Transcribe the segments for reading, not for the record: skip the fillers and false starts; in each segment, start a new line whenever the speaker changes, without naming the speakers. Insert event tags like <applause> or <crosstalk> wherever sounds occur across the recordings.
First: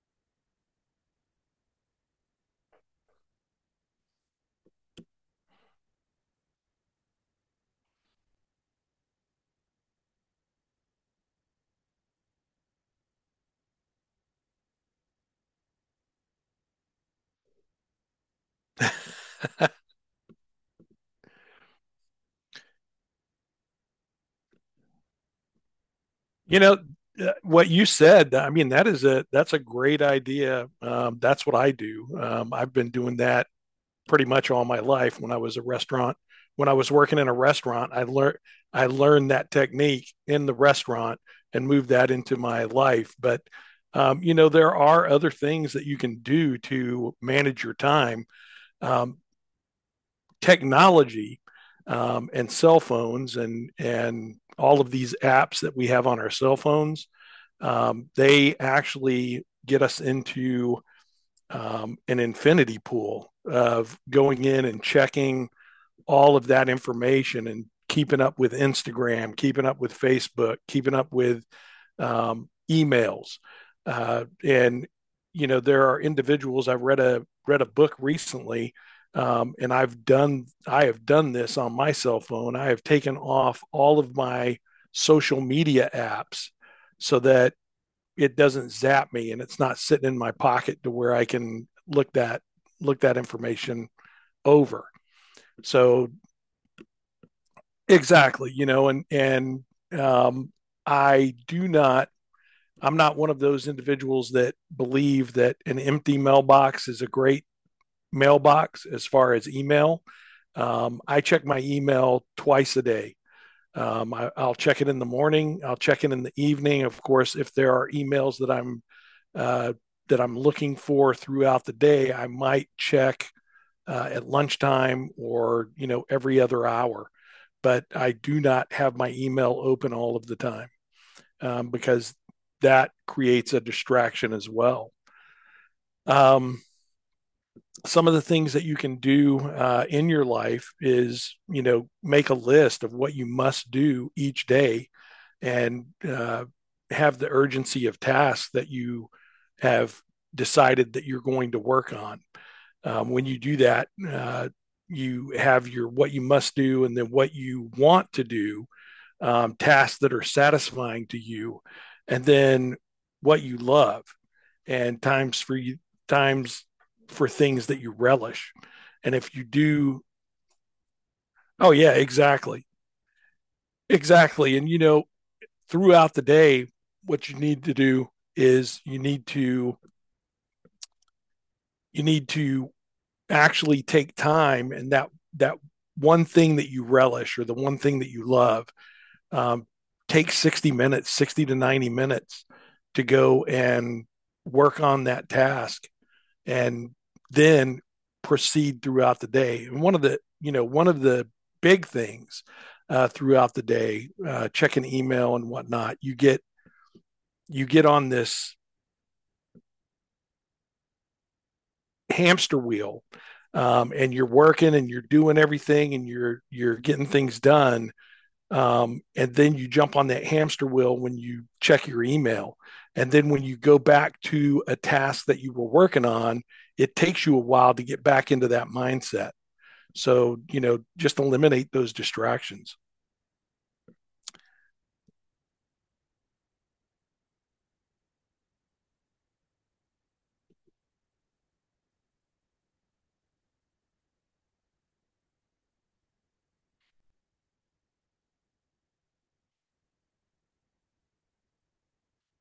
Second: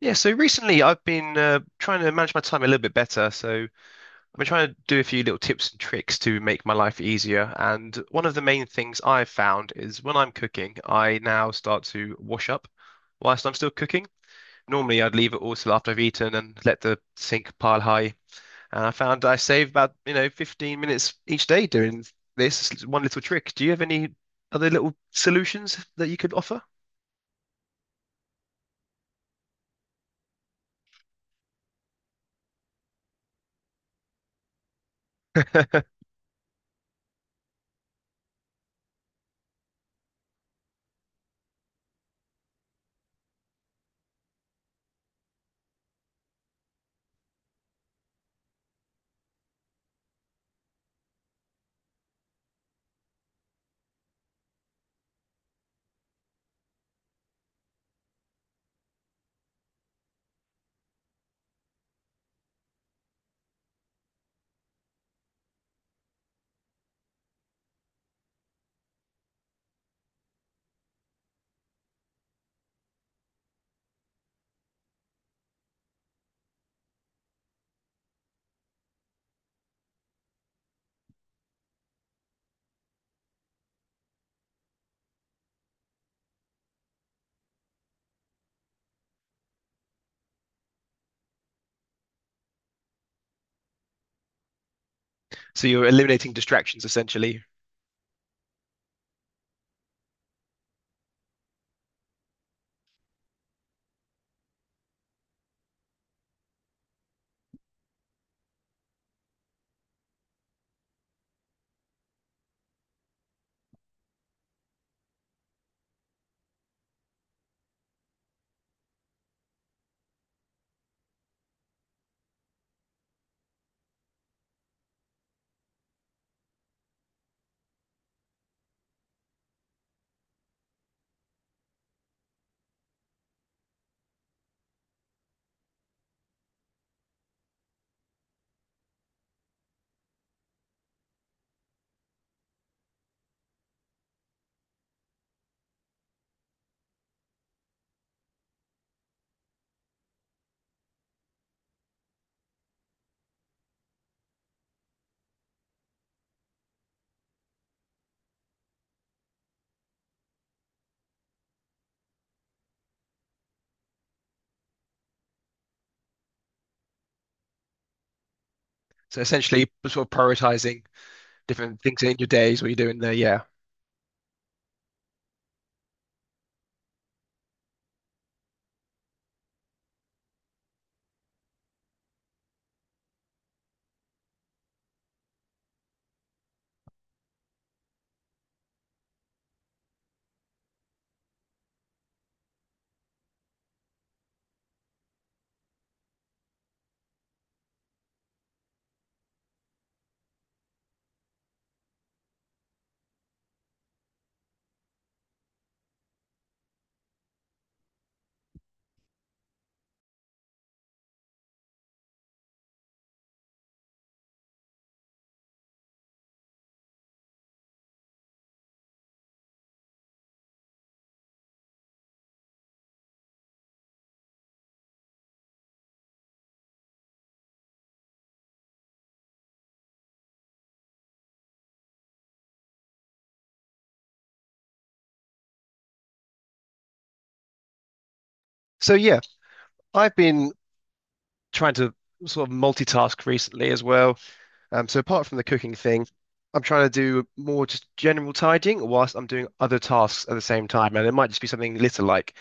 Yeah, so recently I've been trying to manage my time a little bit better. So I've been trying to do a few little tips and tricks to make my life easier. And one of the main things I've found is when I'm cooking, I now start to wash up whilst I'm still cooking. Normally I'd leave it all till after I've eaten and let the sink pile high. And I
<laughs>
found I save about 15 minutes each day doing this. It's one little trick. Do you have any other little solutions that you could offer?
You know, what you said, I mean that is a that's a great idea. That's what I do. I've been doing that pretty much all my life when I was a
<laughs>
restaurant when I was working in a restaurant. I learned that technique in the restaurant and moved that into my life. But you know, there are other things that you can do to manage your time. Um, Technology and cell phones and all of these apps that we have on our cell phones, they actually get us into an infinity pool of going in and checking all of that information and keeping up with Instagram, keeping up with Facebook, keeping up with emails. And you know, there are individuals. I've read a read a book recently, and I have done this on my cell phone. I have taken off all of my social media apps so that it doesn't zap me and it's not sitting in my pocket to where I can look that information over.
So you're
So
eliminating distractions essentially.
exactly, you know, and um, I do not. I'm not one of those individuals that believe that an empty mailbox is a great mailbox as far as email. I check my email twice a day. Will check it in the morning. I'll check it in the evening. Of course, if there are emails uh, that I'm looking for throughout the day, I might check at lunchtime, or you know, every other hour. But I do not have my email open all of the time, because that creates a distraction as well. Um, some of the things that you can do in your life is, you know, make a list of what you must do each day, and have the urgency of tasks that you have decided that you're going to work on. When you do that, you have your what you must do, and then what you want to do, tasks that are satisfying to you, and then what you love, and times for you, times for things that you relish. And
So
if you
essentially,
do,
sort of prioritizing
oh
different
yeah,
things in your days,
exactly,
what you're doing there. Yeah.
exactly. And you know, throughout the day, what you need to do is you need to actually take time. And that one thing that you relish, or the one thing that you love, um, take 60 to 90 minutes to go and work on that task, and then proceed throughout the day. And one of the big things, throughout the day, checking email and whatnot, you get on this hamster wheel. And you're working and you're doing everything, and you're getting things done. And then you jump on that hamster wheel when you check your email, and then when you go back to a task that you were working on, it takes you a while to get back into that mindset. So you know, just eliminate those distractions.
So yeah, I've been trying to sort of multitask recently as well. So apart from the cooking thing, I'm trying to do more just general tidying whilst I'm doing other tasks at the same time. And it might just be something little like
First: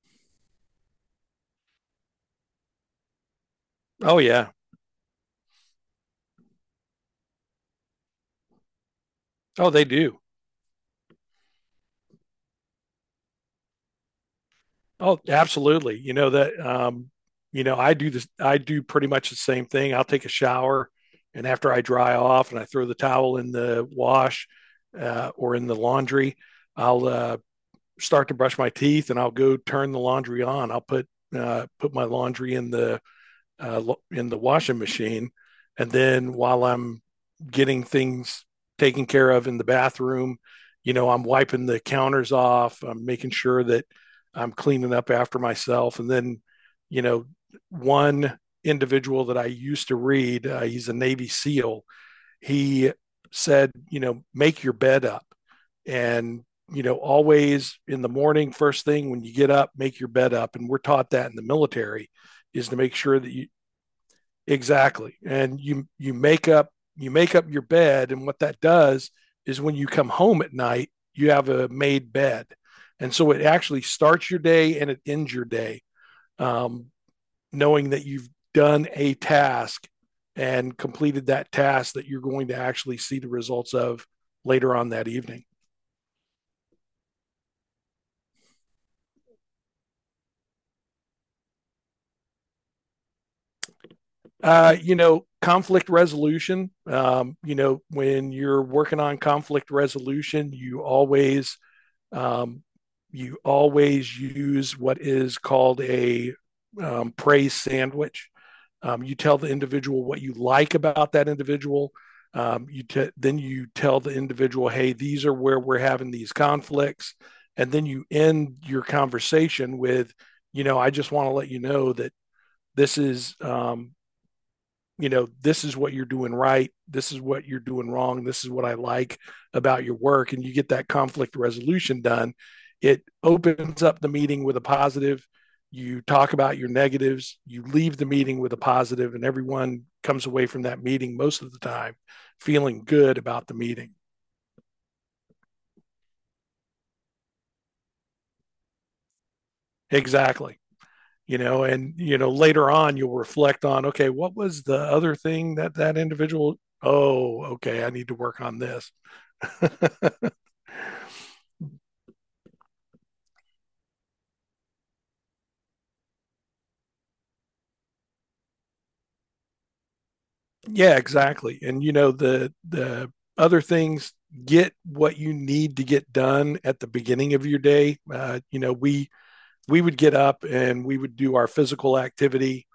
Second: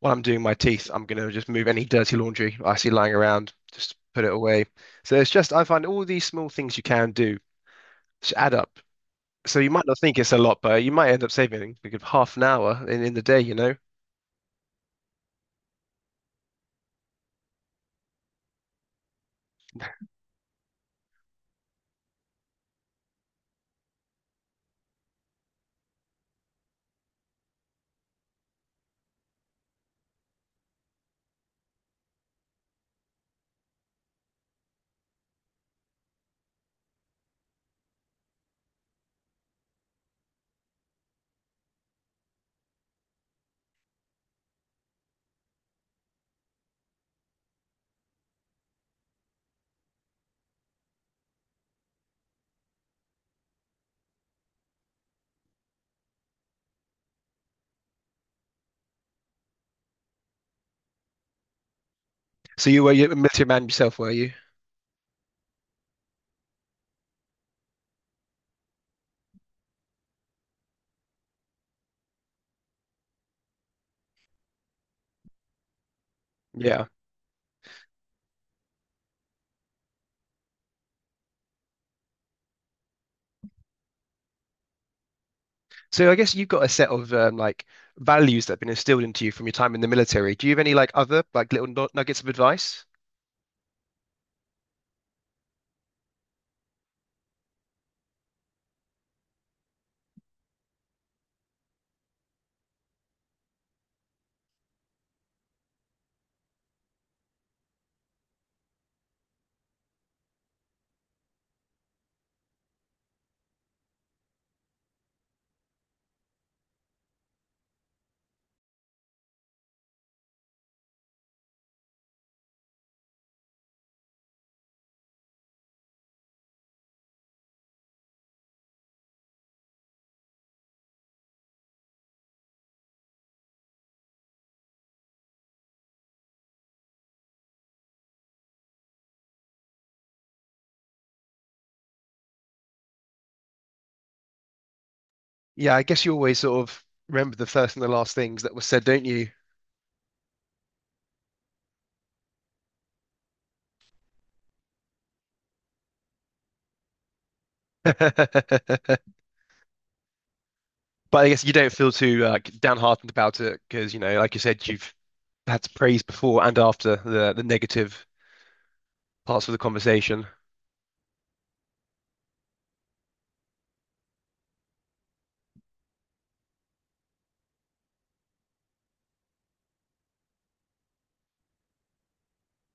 while I'm doing my teeth, I'm going to just move any dirty laundry I see lying around, just
Oh
put it
yeah.
away. So it's just, I find all these small things you can do just add up. So
Oh,
you might
they
not think
do.
it's a lot, but you might end up saving like half an hour in the day, you know?
Oh, absolutely. You know that, you know, I do this. I do pretty much the same thing. I'll take a shower, and after I dry off and I throw the towel in the wash, or in the laundry, I'll start to brush my teeth, and I'll go turn the laundry on. I'll put my laundry in the uh, washing machine. And then while I'm getting things taken care of in the bathroom, you know, I'm wiping the counters off, I'm making sure that I'm cleaning up after myself. And then, you know, one individual that I used to read, he's a Navy SEAL, he said, you know, make your bed up. And you know, always in the morning, first thing when you get up, make your bed up. And we're taught that in the military, is
So
to
you were
make
you a
sure that
military
you—
man yourself, were you?
exactly. And you make up you make up your bed. And what that does is when you come home at night, you have a made bed. And so it actually starts your day, and it ends your day.
Yeah.
Um, Knowing that you've done a task and completed that task, that you're going to actually see the results of later on that evening.
So I guess you've got a set of like values that have been instilled into you from your time in the military. Do you have any like other like little nuggets of advice?
You know, conflict resolution. You know, when you're working on conflict resolution, you always— Um, you always use what is called a praise sandwich. You tell the individual what you like about that individual. Then you tell the individual, "Hey, these are where we're having these conflicts," and then you end your conversation with, "You know, I just want to let you know that this is, you know, this is what you're doing right. This is what you're doing wrong. This is what I like about your work." And you get that conflict resolution done. It opens up the meeting with a positive. You talk about your negatives. You leave the meeting with a positive, and everyone comes away from that meeting most of the time feeling good about the meeting.
Yeah, I guess you always sort of remember the first and the last things that were said, don't you?
Exactly. You know, and you know, later on you'll reflect on, okay, what was the other thing that individual— oh, okay, I need to work on this.
<laughs> But I guess you don't feel too like downhearted about it because you know, like you said, you've had praise before and after the negative parts of the conversation?
Yeah, exactly. And you know, the other things— get what you need to get done at the beginning of your day. You know, we would get up and we would do our physical activity.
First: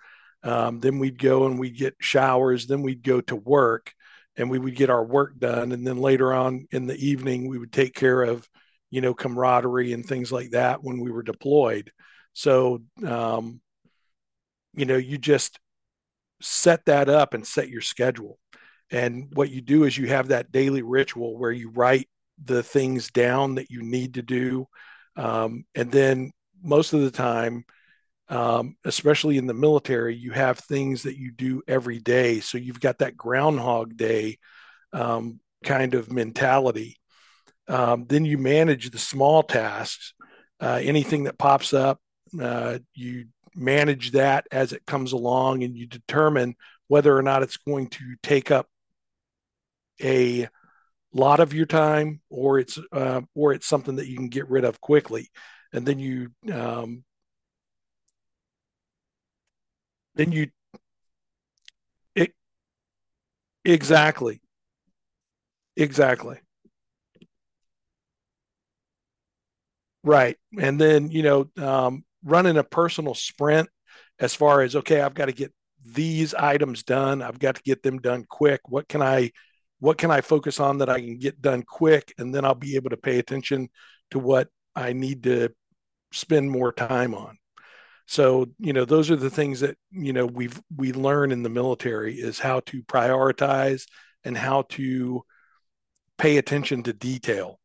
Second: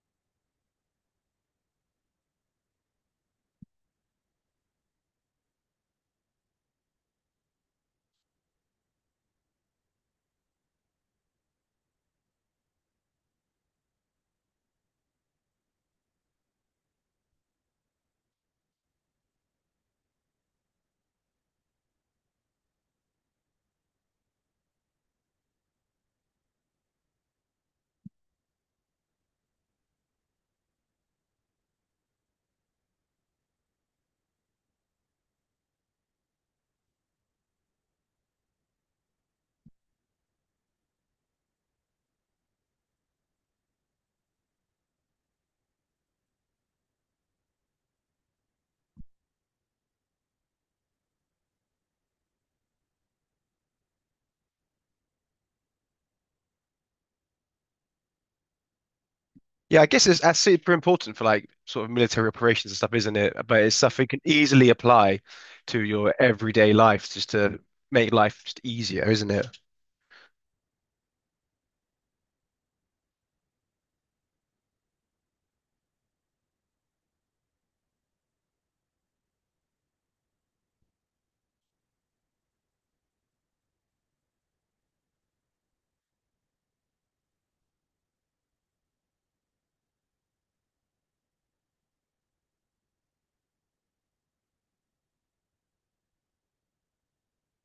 Then we'd go and we'd get showers. Then we'd go to work and we would get our work done. And then later on in the evening, we would take care of, you know, camaraderie and things like that, when we were deployed. So, you know, you just set that up and set your schedule. And what you do is you have that daily ritual where you write the things down that you need to do. And then most of the time, especially in the military, you have things that you do every day. So you've got that Groundhog Day kind of mentality. Then you manage the small tasks, anything that pops up, you manage that as it comes along, and you determine whether or not it's going to take up a lot of your time, or it's something that you can get rid of quickly. And then you,
Yeah, I guess it's
then
that's
you
super important for like sort of military
it,
operations and stuff, isn't it? But it's stuff you can
exactly,
easily apply to your
exactly.
everyday life just to make life just easier, isn't it?
Right. And then, you know, running a personal sprint, as far as, okay, I've got to get these items done. I've got to get them done quick. What can I focus on that I can get done quick? And then I'll be able to pay attention to what I need to spend more time on. So, you know, those are the things that, you know, we learn in the military, is how to prioritize and how to pay attention to detail,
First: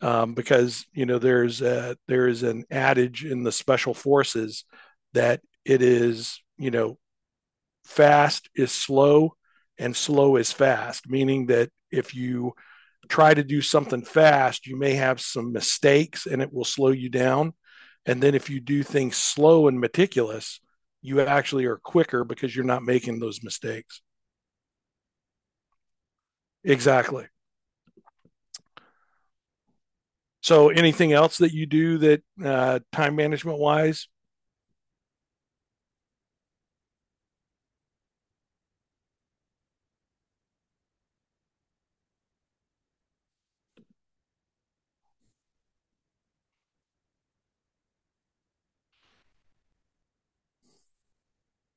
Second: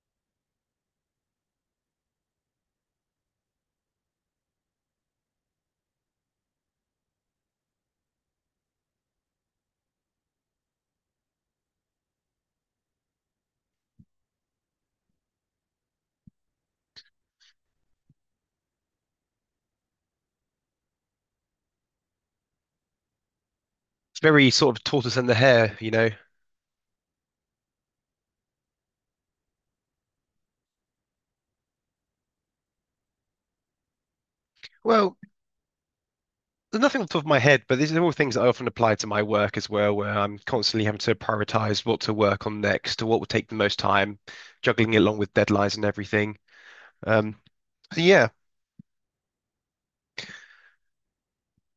because you know there is an adage in the special forces, that it is, you know, fast is slow and slow is fast, meaning that if you try to do something fast, you may have some mistakes and it will slow you down. And then if you do things slow and meticulous, you actually are quicker because you're not making those mistakes.
It's very sort of tortoise and the hare, you know.
Exactly. So anything else that you do that, time management wise?
Well, there's nothing on the top of my head, but these are all things that I often apply to my work as well, where I'm constantly having to prioritize what to work on next, what will take the most time, juggling it along with deadlines and everything. Um, so yeah.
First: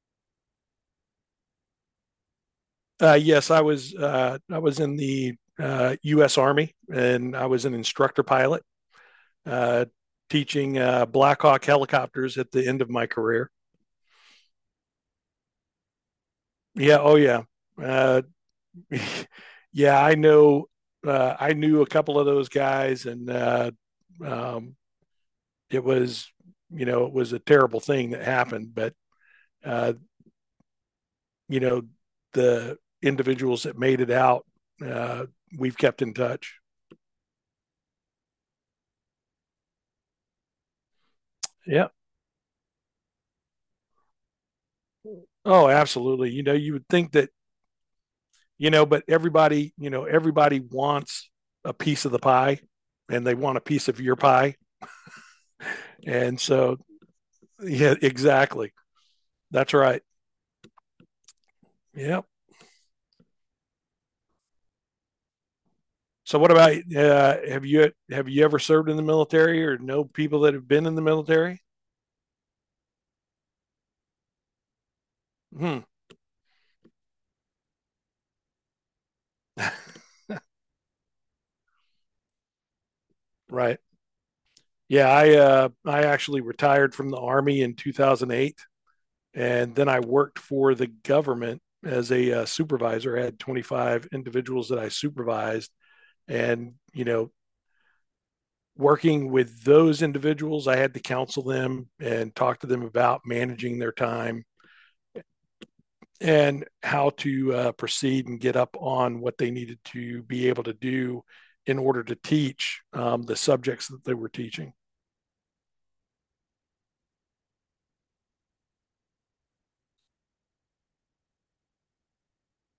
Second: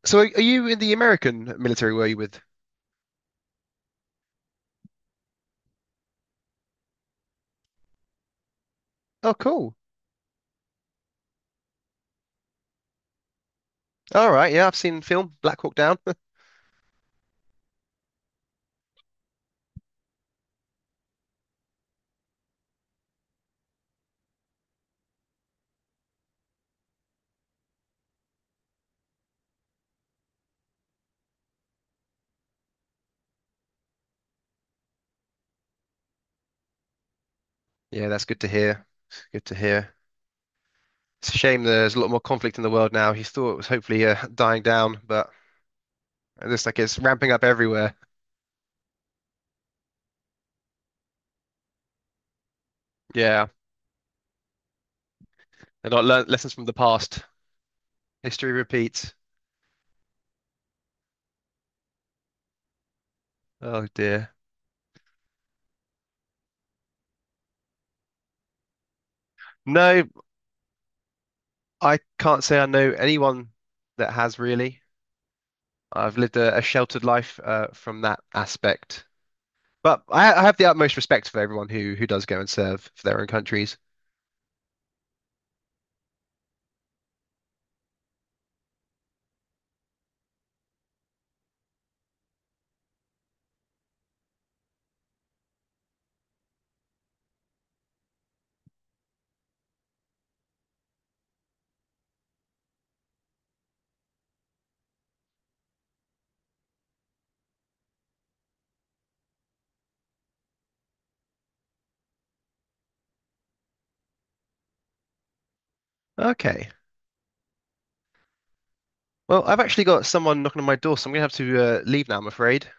So are you in the American military? Were you with?
Yes, I was in the U.S. Army, and I was an instructor pilot,
Oh, cool.
uh, teaching Black Hawk helicopters at the end of my career.
All right. Yeah, I've seen film Black Hawk Down. <laughs>
Yeah, oh yeah, uh, <laughs> yeah. I know. I knew a couple of those guys, and um, it was, you know, it was a terrible thing that happened. But uh, you know, the individuals that made it out, uh, we've kept in touch.
Yeah, that's good to hear. Good to hear. It's a shame
Yeah.
there's a lot more conflict in the world now. You thought it was hopefully dying down, but
Oh, absolutely. You
it
know,
looks
you
like
would
it's
think that,
ramping up everywhere.
you know, but everybody, you know, everybody wants a piece of the pie, and they
Yeah,
want a piece of your pie.
and are not learn
And
lessons from the
so,
past.
yeah,
History
exactly.
repeats.
That's right. Yeah.
Oh dear.
So what about, have you ever served in the military, or
No,
know people that have been in the military?
I can't say I know anyone that has really.
Hmm,
I've lived a sheltered life from that aspect. But I have the utmost respect for everyone who does go and serve for their own countries.
right. Yeah, I actually retired from the army in 2008, and then I worked for the government as a supervisor. I had 25 individuals that I supervised. And you know, working with those individuals, I had to counsel them and talk to them about managing their time, and how to proceed and get up on what they needed to be able to do in order to teach the subjects that they were teaching.
Okay. Well, I've actually got someone knocking on my door, so I'm gonna have to leave now, I'm afraid.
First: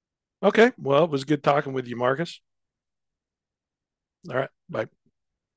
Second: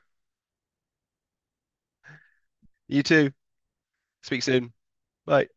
Okay. Well, it was good talking with you, Marcus.
You too.
All
Speak
right.
soon.
Bye.
Bye.